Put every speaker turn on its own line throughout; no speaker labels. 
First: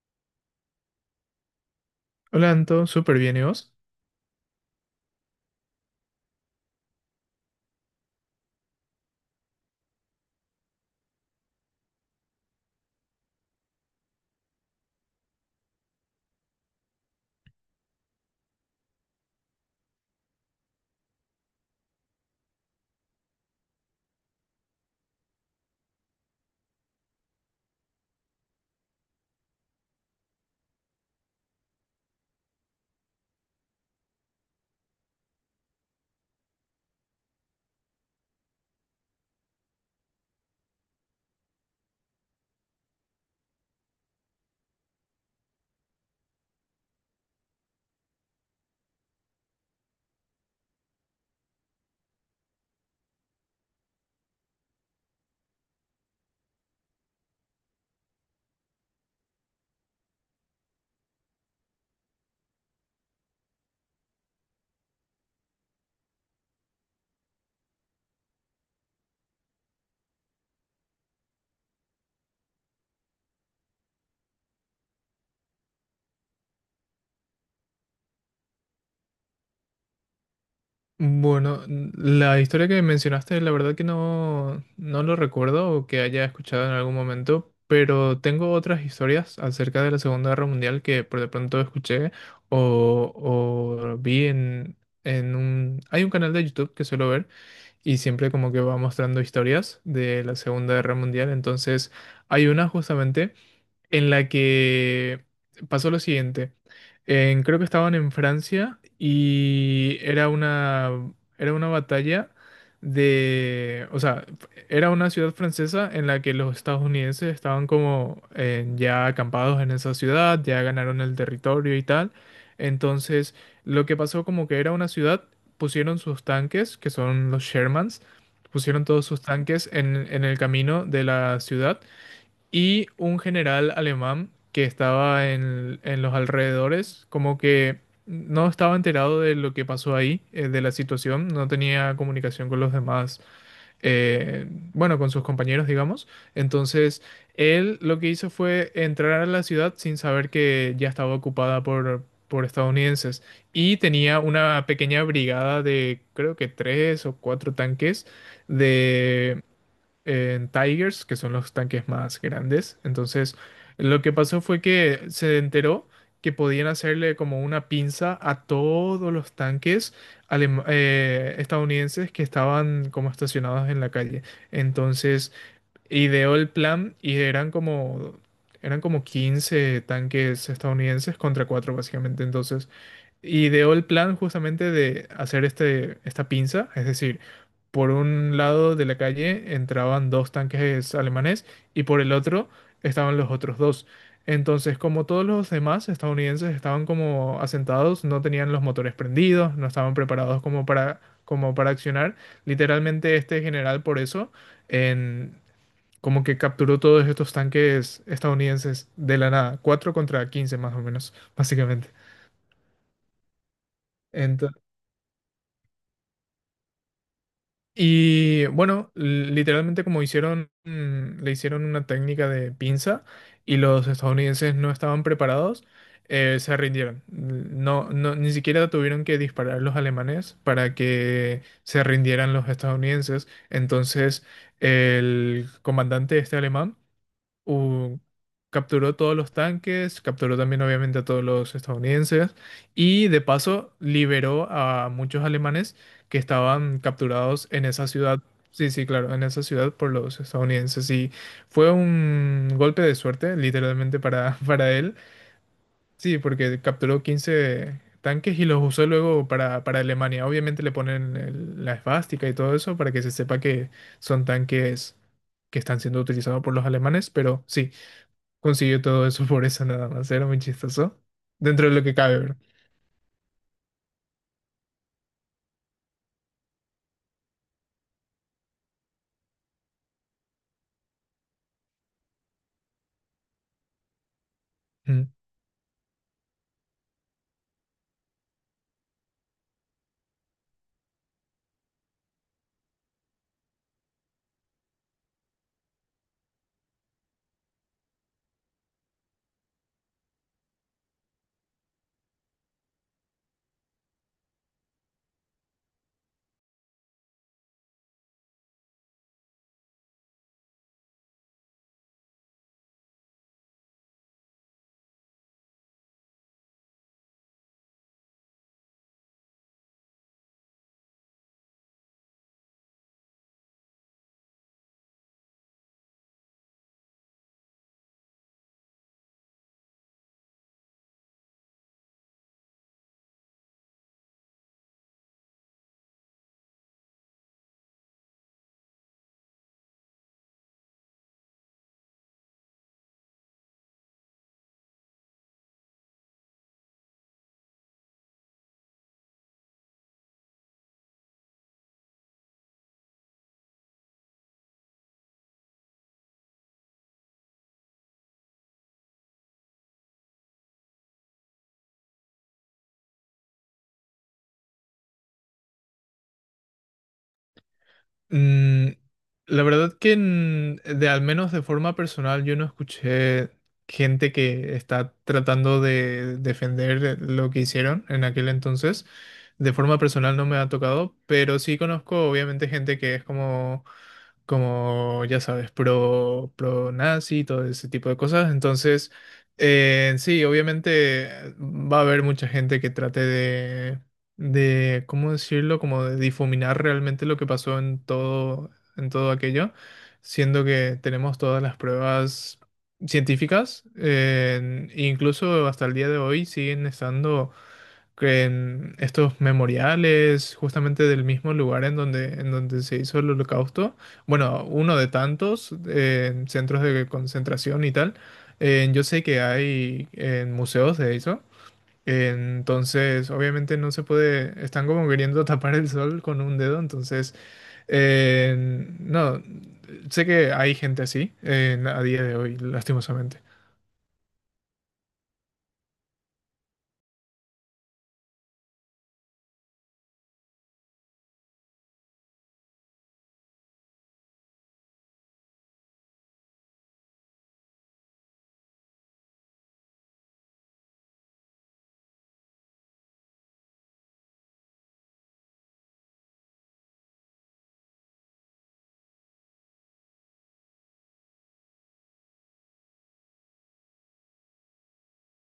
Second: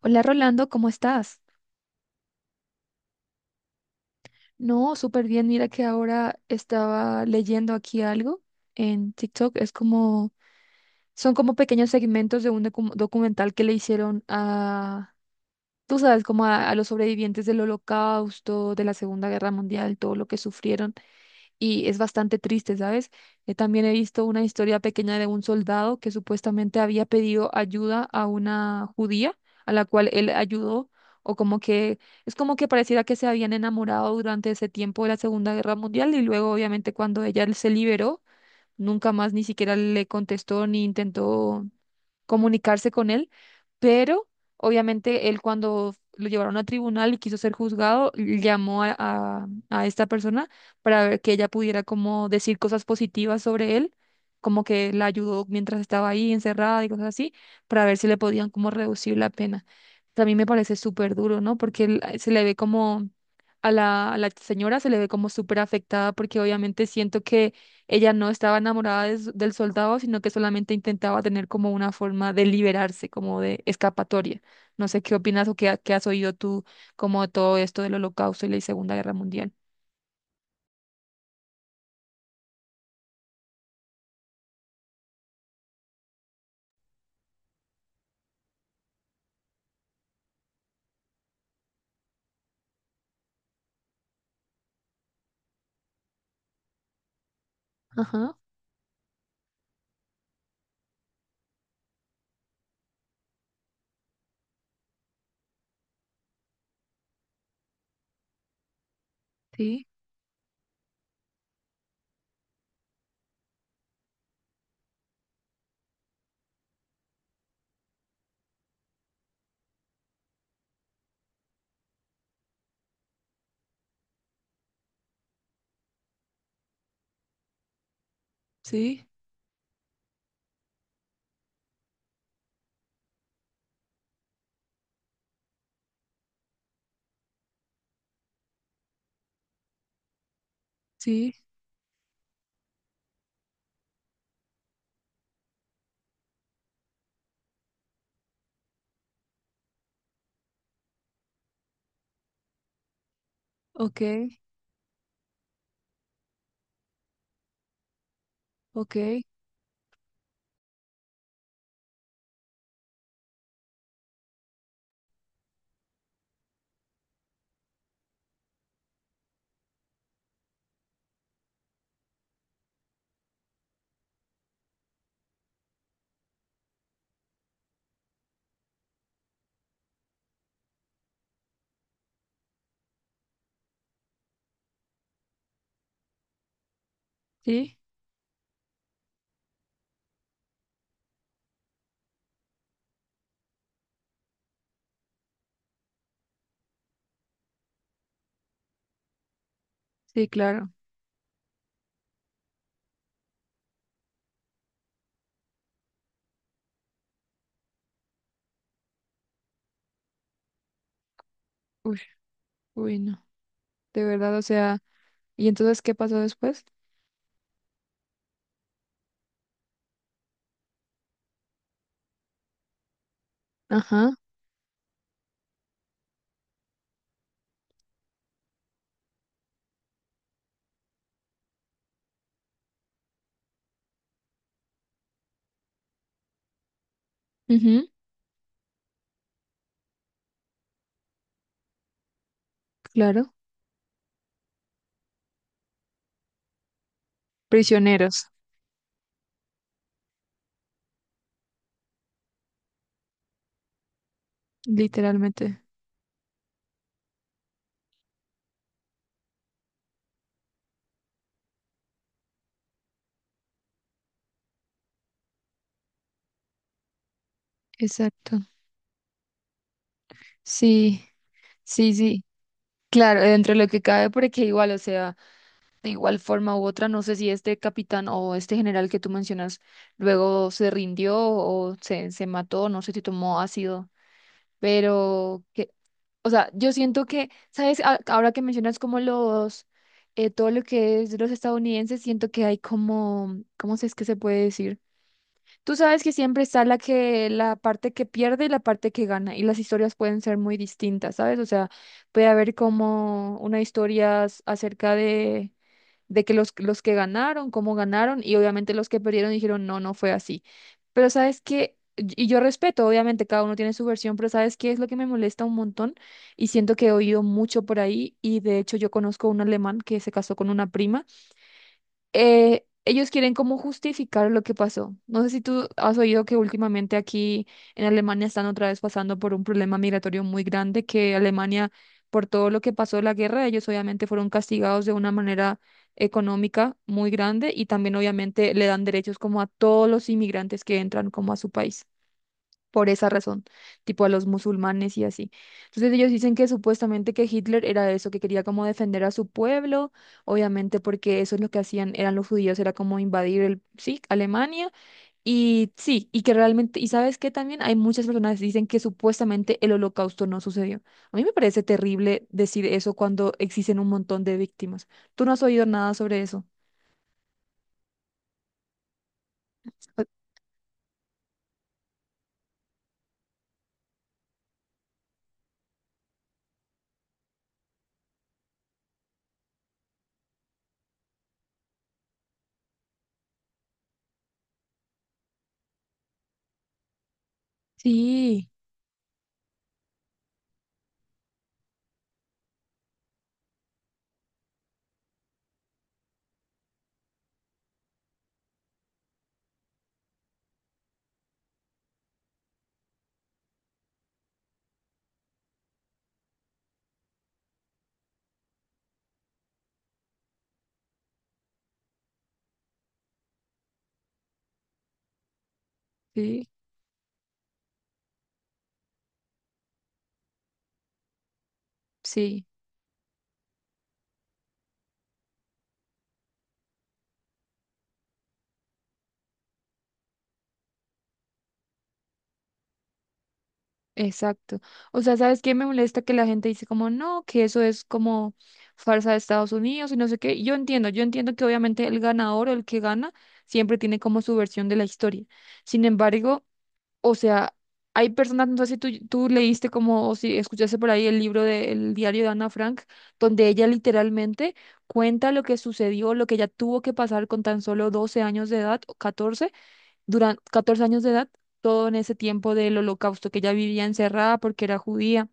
Hola Rolando, ¿cómo estás?
Hola Anto, súper bien, ¿y vos?
No, súper bien. Mira que ahora estaba leyendo aquí algo en TikTok. Es como, son como pequeños segmentos de un documental que le hicieron a, tú sabes, como a los sobrevivientes del Holocausto, de la Segunda Guerra Mundial, todo lo que sufrieron. Y es bastante triste, ¿sabes? También he visto una historia pequeña de un soldado que supuestamente había pedido ayuda a una judía a la cual él ayudó, o como que es como que pareciera que se habían enamorado durante ese tiempo de la Segunda Guerra Mundial y luego obviamente cuando ella se liberó, nunca más ni siquiera le contestó ni intentó comunicarse con él, pero obviamente él cuando lo llevaron a tribunal y quiso ser juzgado, llamó a esta persona para ver que ella pudiera como decir cosas positivas sobre él, como que la ayudó mientras estaba ahí encerrada y cosas así, para ver si le podían como reducir la pena. También me parece súper duro, ¿no? Porque él, se le ve como... A a la señora se le ve como súper afectada porque obviamente siento que ella no estaba enamorada de del soldado, sino que solamente intentaba tener como una forma de liberarse, como de escapatoria. No sé qué opinas o qué has oído tú como de todo esto del Holocausto y la Segunda Guerra Mundial.
Bueno, la historia que mencionaste, la verdad que no, no lo recuerdo o que haya escuchado en algún momento, pero tengo otras historias acerca de la Segunda Guerra Mundial que por de pronto escuché o vi en un... Hay un canal de YouTube que suelo ver y siempre
Ajá,
como que va mostrando historias de la Segunda Guerra Mundial, entonces hay una justamente en la que pasó lo siguiente. Creo que estaban en Francia
sí,
y era era una batalla de... O sea, era una ciudad francesa en la que los estadounidenses estaban como ya acampados en esa ciudad, ya ganaron el territorio y tal. Entonces, lo que pasó como que era una ciudad, pusieron sus tanques, que son los Shermans, pusieron
sí,
todos sus tanques en el camino de la ciudad, y un general alemán que estaba en los alrededores, como que no estaba enterado de lo que pasó ahí, de la situación,
sí,
no tenía comunicación con los demás, eh, bueno, con sus compañeros, digamos. Entonces, él lo que hizo fue entrar a la ciudad sin saber que ya estaba ocupada por estadounidenses, y
ok,
tenía una pequeña brigada de creo que tres o cuatro tanques
ok,
de en Tigers, que son los tanques más grandes. Entonces, lo que pasó fue que se enteró que podían hacerle como una pinza a todos los tanques estadounidenses que estaban como estacionados en la calle. Entonces, ideó el plan y eran como... Eran como 15 tanques estadounidenses contra 4 básicamente. Entonces, ideó el plan justamente de hacer esta pinza, es decir,
sí,
por un lado de la calle entraban dos tanques alemanes y por el otro estaban los otros dos. Entonces, como todos los demás estadounidenses estaban como asentados, no tenían los motores prendidos, no estaban
sí,
preparados como
claro.
para, como para accionar, literalmente este general por eso en- como que capturó todos estos tanques estadounidenses de la nada, 4 contra 15 más o menos, básicamente.
Uy, uy, no. De verdad, o sea, ¿y entonces qué pasó después?
Y bueno, literalmente como hicieron, le hicieron una técnica de pinza, y los
Ajá,
estadounidenses no estaban preparados, se rindieron. No, no, ni siquiera tuvieron que disparar los alemanes para que se rindieran los estadounidenses. Entonces, el comandante este alemán
ujú,
u- capturó todos los tanques, capturó también obviamente a todos los estadounidenses, y de
claro,
paso liberó a muchos alemanes que estaban capturados en esa ciudad.
prisioneros,
Sí, sí, claro, en esa ciudad por los estadounidenses. Y fue un golpe de suerte, literalmente, para, para él.
literalmente.
Sí, porque capturó 15 tanques y los usó luego para Alemania. Obviamente le ponen la esvástica y todo eso para que se sepa que son tanques que están siendo utilizados por los alemanes, pero sí,
Exacto.
consiguió todo eso por eso nada más. Era muy chistoso.
Sí,
Dentro de lo
sí,
que cabe,
sí.
¿verdad?
Claro, dentro de lo que cabe, porque igual, o sea, de igual forma u otra, no sé si este capitán o este general que tú mencionas luego se rindió o se mató, no sé si tomó ácido,
Mm.
pero que, o sea, yo siento que, ¿sabes? Ahora que mencionas como los, todo lo que es de los estadounidenses, siento que hay como, ¿cómo se es que se puede decir? Tú sabes que siempre está la parte que pierde y la parte que gana, y las historias pueden ser muy distintas, ¿sabes? O sea, puede haber como una acerca de que los que ganaron, cómo ganaron, y obviamente los que perdieron dijeron, no, no fue así. Pero sabes que, y yo respeto, obviamente cada uno tiene su versión, pero sabes qué es lo que me molesta un montón, y siento que he oído mucho por ahí, y de hecho yo conozco un alemán que se casó con una prima, ellos quieren como justificar lo que pasó. No sé si tú has oído que últimamente aquí en Alemania están otra vez pasando por un problema migratorio muy grande, que Alemania, por todo lo que pasó en la guerra, ellos obviamente fueron castigados de una manera económica muy grande y también obviamente le dan derechos como a todos los inmigrantes que entran como a su país por esa razón, tipo a los musulmanes y así. Entonces ellos dicen que supuestamente que Hitler era eso, que quería como defender a su pueblo, obviamente porque eso es lo que hacían, eran los judíos, era como invadir el, sí, Alemania, y sí, y que realmente, y sabes que también hay muchas personas que dicen que supuestamente el holocausto no sucedió. A mí me parece terrible decir eso cuando existen un montón de víctimas. ¿Tú no has oído nada sobre eso?
Mm, la verdad que
O-
de al menos de forma personal yo no escuché gente que está tratando de defender lo que hicieron en aquel entonces. De forma personal no me ha tocado, pero sí conozco obviamente gente que es como ya sabes, pro, pro nazi, todo ese tipo de cosas.
Sí,
Entonces, sí, obviamente va a haber mucha gente que trate de, ¿cómo decirlo? Como de difuminar realmente lo que pasó en todo aquello, siendo que tenemos todas las pruebas científicas, incluso hasta el día de hoy siguen estando que en estos memoriales justamente del mismo lugar en donde se hizo el holocausto, bueno, uno de tantos
sí,
centros de concentración y tal, yo sé que hay en museos de eso,
sí.
entonces obviamente no se puede, están como queriendo tapar el sol con un dedo, entonces, eh, no, sé que hay gente así a día de hoy, lastimosamente.
Exacto. O sea, ¿sabes qué me molesta? Que la gente dice como, no, que eso es como farsa de Estados Unidos y no sé qué. Yo entiendo que obviamente el ganador o el que gana siempre tiene como su versión de la historia. Sin embargo, o sea, hay personas, no sé si tú, tú leíste como, o si escuchaste por ahí el libro del diario de Ana Frank, donde ella literalmente cuenta lo que sucedió, lo que ella tuvo que pasar con tan solo 12 años de edad, o 14, durante 14 años de edad, todo en ese tiempo del holocausto, que ella vivía encerrada porque era judía,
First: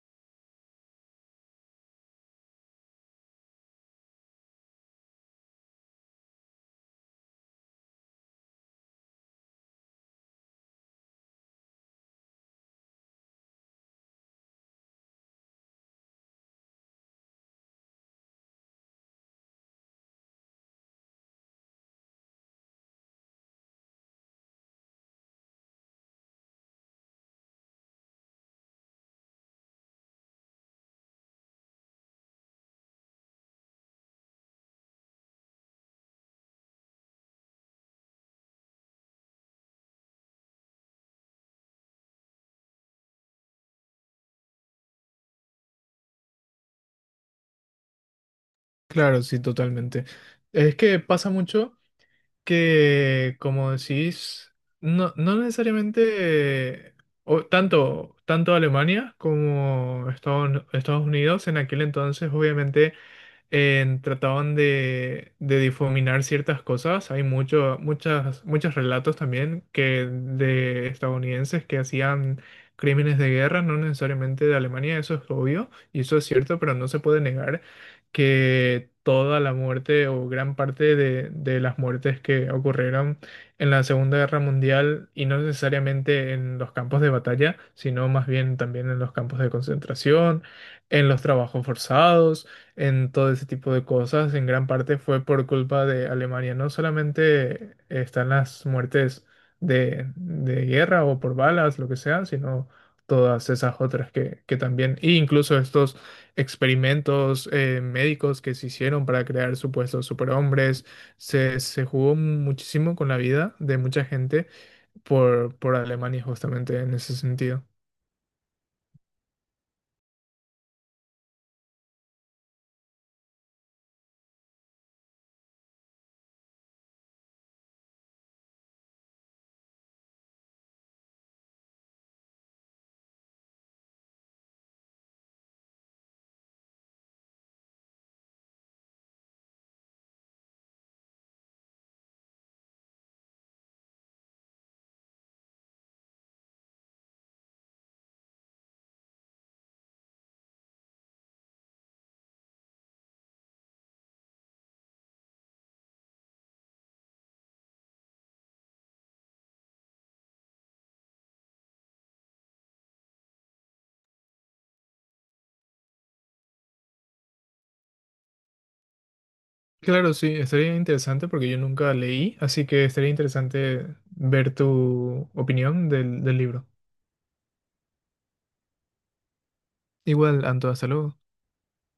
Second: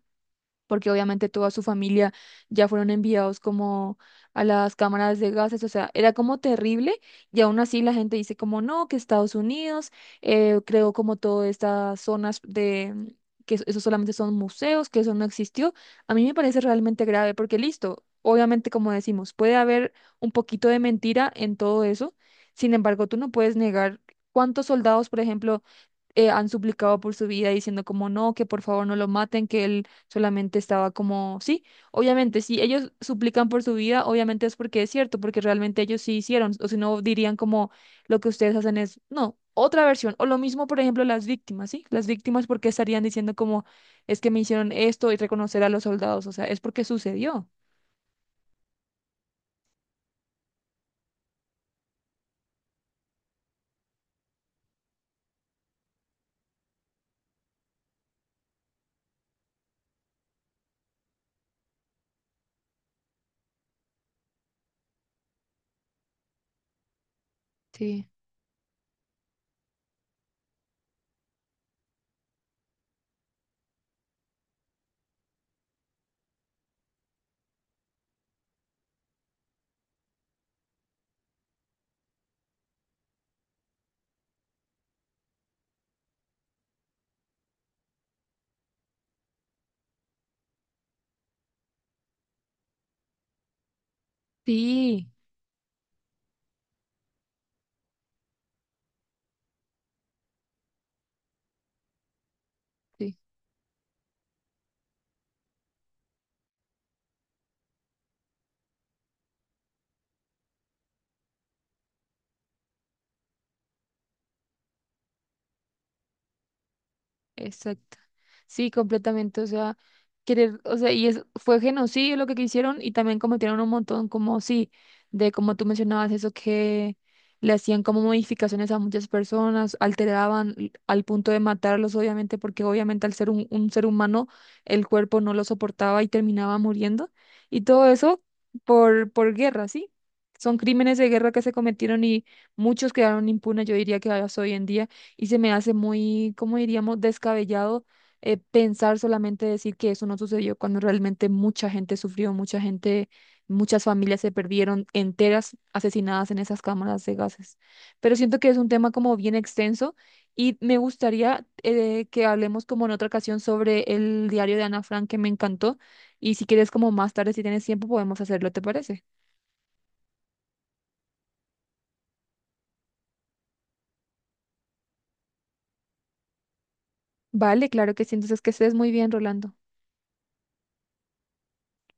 porque obviamente toda su familia ya fueron enviados como a las cámaras de gases, o sea, era como terrible y aún así la gente dice como no, que Estados Unidos creó como todas estas zonas de que eso solamente son museos, que eso no existió. A mí me parece realmente grave porque listo, obviamente como decimos, puede haber un poquito de mentira en todo eso, sin embargo, tú no puedes negar cuántos soldados, por ejemplo, han suplicado por su vida diciendo como no, que por favor no lo maten, que él solamente estaba como, sí, obviamente, si ellos suplican por su vida, obviamente es porque es cierto, porque realmente ellos sí hicieron, o si no dirían como lo que ustedes hacen es, no, otra versión, o lo mismo, por ejemplo, las víctimas, ¿sí? Las víctimas, porque estarían diciendo como es que me hicieron esto y reconocer a los soldados, o sea, es porque sucedió.
Claro, sí, totalmente. Es que pasa mucho, que, como decís, no, no necesariamente tanto, tanto Alemania como Estados Unidos en aquel entonces, obviamente trataban de difuminar ciertas cosas. Hay mucho,
Sí,
muchas, muchos relatos también que de estadounidenses que hacían crímenes de guerra, no necesariamente de Alemania, eso es obvio, y eso es cierto, pero no se puede negar que toda la muerte o gran parte de las muertes que ocurrieron en la Segunda Guerra Mundial, y no necesariamente en los campos de batalla, sino más bien también en los campos de concentración, en los trabajos forzados, en todo ese tipo de cosas, en gran parte
sí,
fue por culpa de Alemania. No solamente están las muertes de guerra o por balas, lo que sea, sino
sí.
todas esas otras que también, e incluso estos experimentos médicos que se hicieron para crear supuestos superhombres, se jugó muchísimo con la vida de mucha gente por Alemania justamente en ese sentido.
Exacto. Sí, completamente. O sea, querer, o sea, fue genocidio lo que hicieron y también cometieron un montón, como sí, de como tú mencionabas, eso que le hacían como modificaciones a muchas personas, alteraban al punto de matarlos, obviamente, porque obviamente al ser un ser humano, el cuerpo no lo soportaba y terminaba muriendo. Y todo eso por guerra, ¿sí? Son crímenes de guerra que se cometieron y muchos quedaron impunes, yo diría que hasta hoy en día, y se me hace muy, como diríamos?, descabellado, pensar, solamente decir que eso no sucedió cuando realmente mucha gente sufrió, mucha gente, muchas familias se perdieron enteras asesinadas en esas cámaras de gases. Pero siento que es un tema como bien extenso y me gustaría, que hablemos como en otra ocasión sobre el diario de Ana Frank que me encantó, y si quieres como más tarde, si tienes tiempo, podemos hacerlo, ¿te parece?
Claro, sí, estaría interesante porque yo nunca leí, así que estaría interesante ver tu opinión del, del libro.
Vale, claro que sí. Entonces que estés muy bien, Rolando.
Igual, Anto, hasta luego.